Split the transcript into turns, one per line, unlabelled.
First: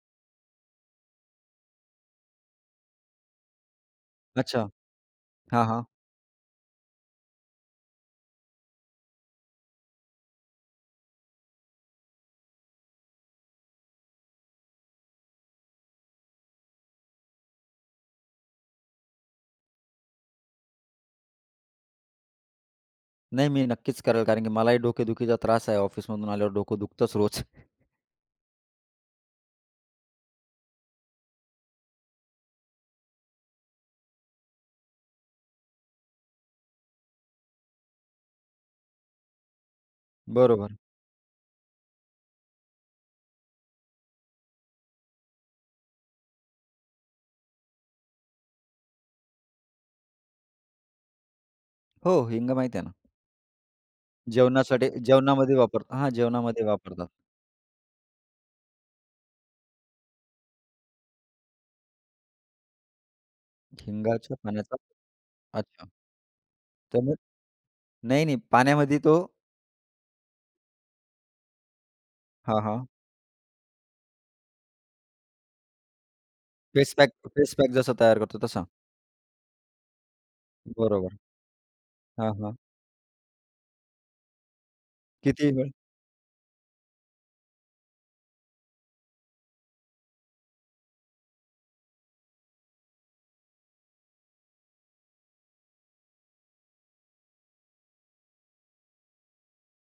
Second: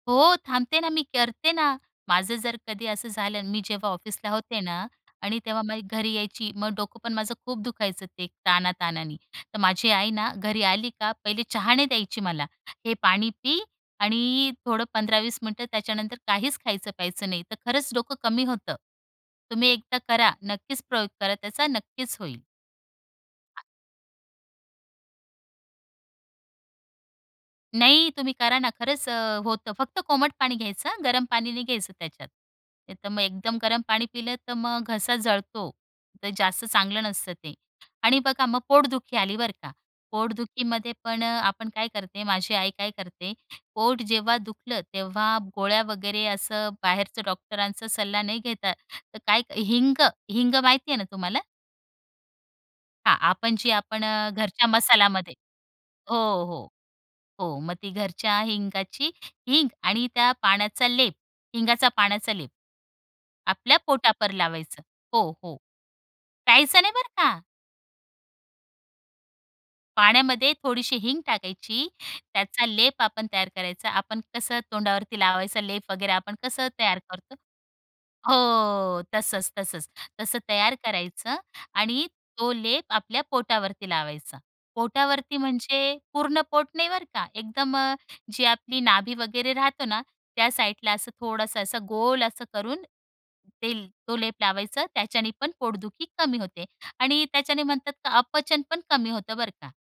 हो, थांबते, ना मी करते ना. माझं जर कधी असं झालं, मी जेव्हा ऑफिसला होते
अच्छा.
ना आणि तेव्हा
हां,
माझी
हां.
घरी यायची. मग डोकं पण माझं खूप दुखायचं ते ताणाताणाने, तर माझी आई ना घरी आली का पहिले चहा नाही द्यायची मला. "हे पाणी पी आणि अ, थोडं 15-20 मिनिटं त्याच्यानंतर काहीच खायचं प्यायचं नाही." तर खरंच डोकं कमी होतं. तुम्ही एकदा करा. नक्कीच प्रयोग करा. त्याचा नक्कीच होईल.
नाही मी नक्कीच करेल, कारण की मलाही डोकेदुखीचा त्रास आहे, ऑफिसमधून आल्यावर डोकं दुखतच रोज.
नाही. तुम्ही करा ना. खरंच अ, होतं. फक्त कोमट पाणी घ्यायचं हं, गरम पाणी नाही घ्यायचं त्याच्यात. नाही तर मग एकदम गरम पाणी पिलं तर मग घसा जळतो. ते जास्त चांगलं नसतं ते. आणि बघा मग पोटदुखी आली बर का,
बरोबर.
पोटदुखीमध्ये पण अ, आपण काय करते, माझी आई काय करते पोट जेव्हा दुखलं, तेव्हा गोळ्या वगैरे असं बाहेरचं डॉक्टरांचा सल्ला नाही घेता, तर काय हिंग, हिंग माहिती आहे ना तुम्हाला?
हो, हिंग माहिती आहे ना.
हां, आपण जी आपण अ, घरच्या
जेवणासाठी
मसालामध्ये
जेवणामध्ये वापर हां,
हो,
जेवणामध्ये
हो,
वापरतात.
हो. मग ती घरच्या हिंगाची हिंग आणि त्या पाण्याचा लेप, हिंगाचा पाण्याचा लेप, आपल्या पोटावर
हिंगाच्या पाण्याचा.
लावायचं. हो, हो.
अच्छा.
प्यायचं नाही बरं
त्याने,
का.
नाही, नाही पाण्यामध्ये तो
पाण्यामध्ये थोडीशी हिंग टाकायची,
हां,
त्याचा
हां.
लेप आपण तयार करायचा, आपण कसं तोंडावरती लावायचा लेप वगैरे आपण कसं तयार
फेसपॅक,
करतो,
फेसपॅक जसा तयार करतो तसा.
हो तसंच तसंच तसं तयार
बरोबर.
करायचं आणि
हां,
तो
हां.
लेप आपल्या पोटावरती लावायचा. पोटावरती
किती वेळ?
म्हणजे पूर्ण पोट नाही बरं का. एकदम अ, जी आपली नाभी वगैरे राहतो ना त्या साइडला असं थोडंसं, असं, गोल असं करून ते तो लेप लावायचं. त्याच्याने पण पोटदुखी कमी होते आणि त्याच्याने म्हणतात अपचन पण कमी होतं, बरं का.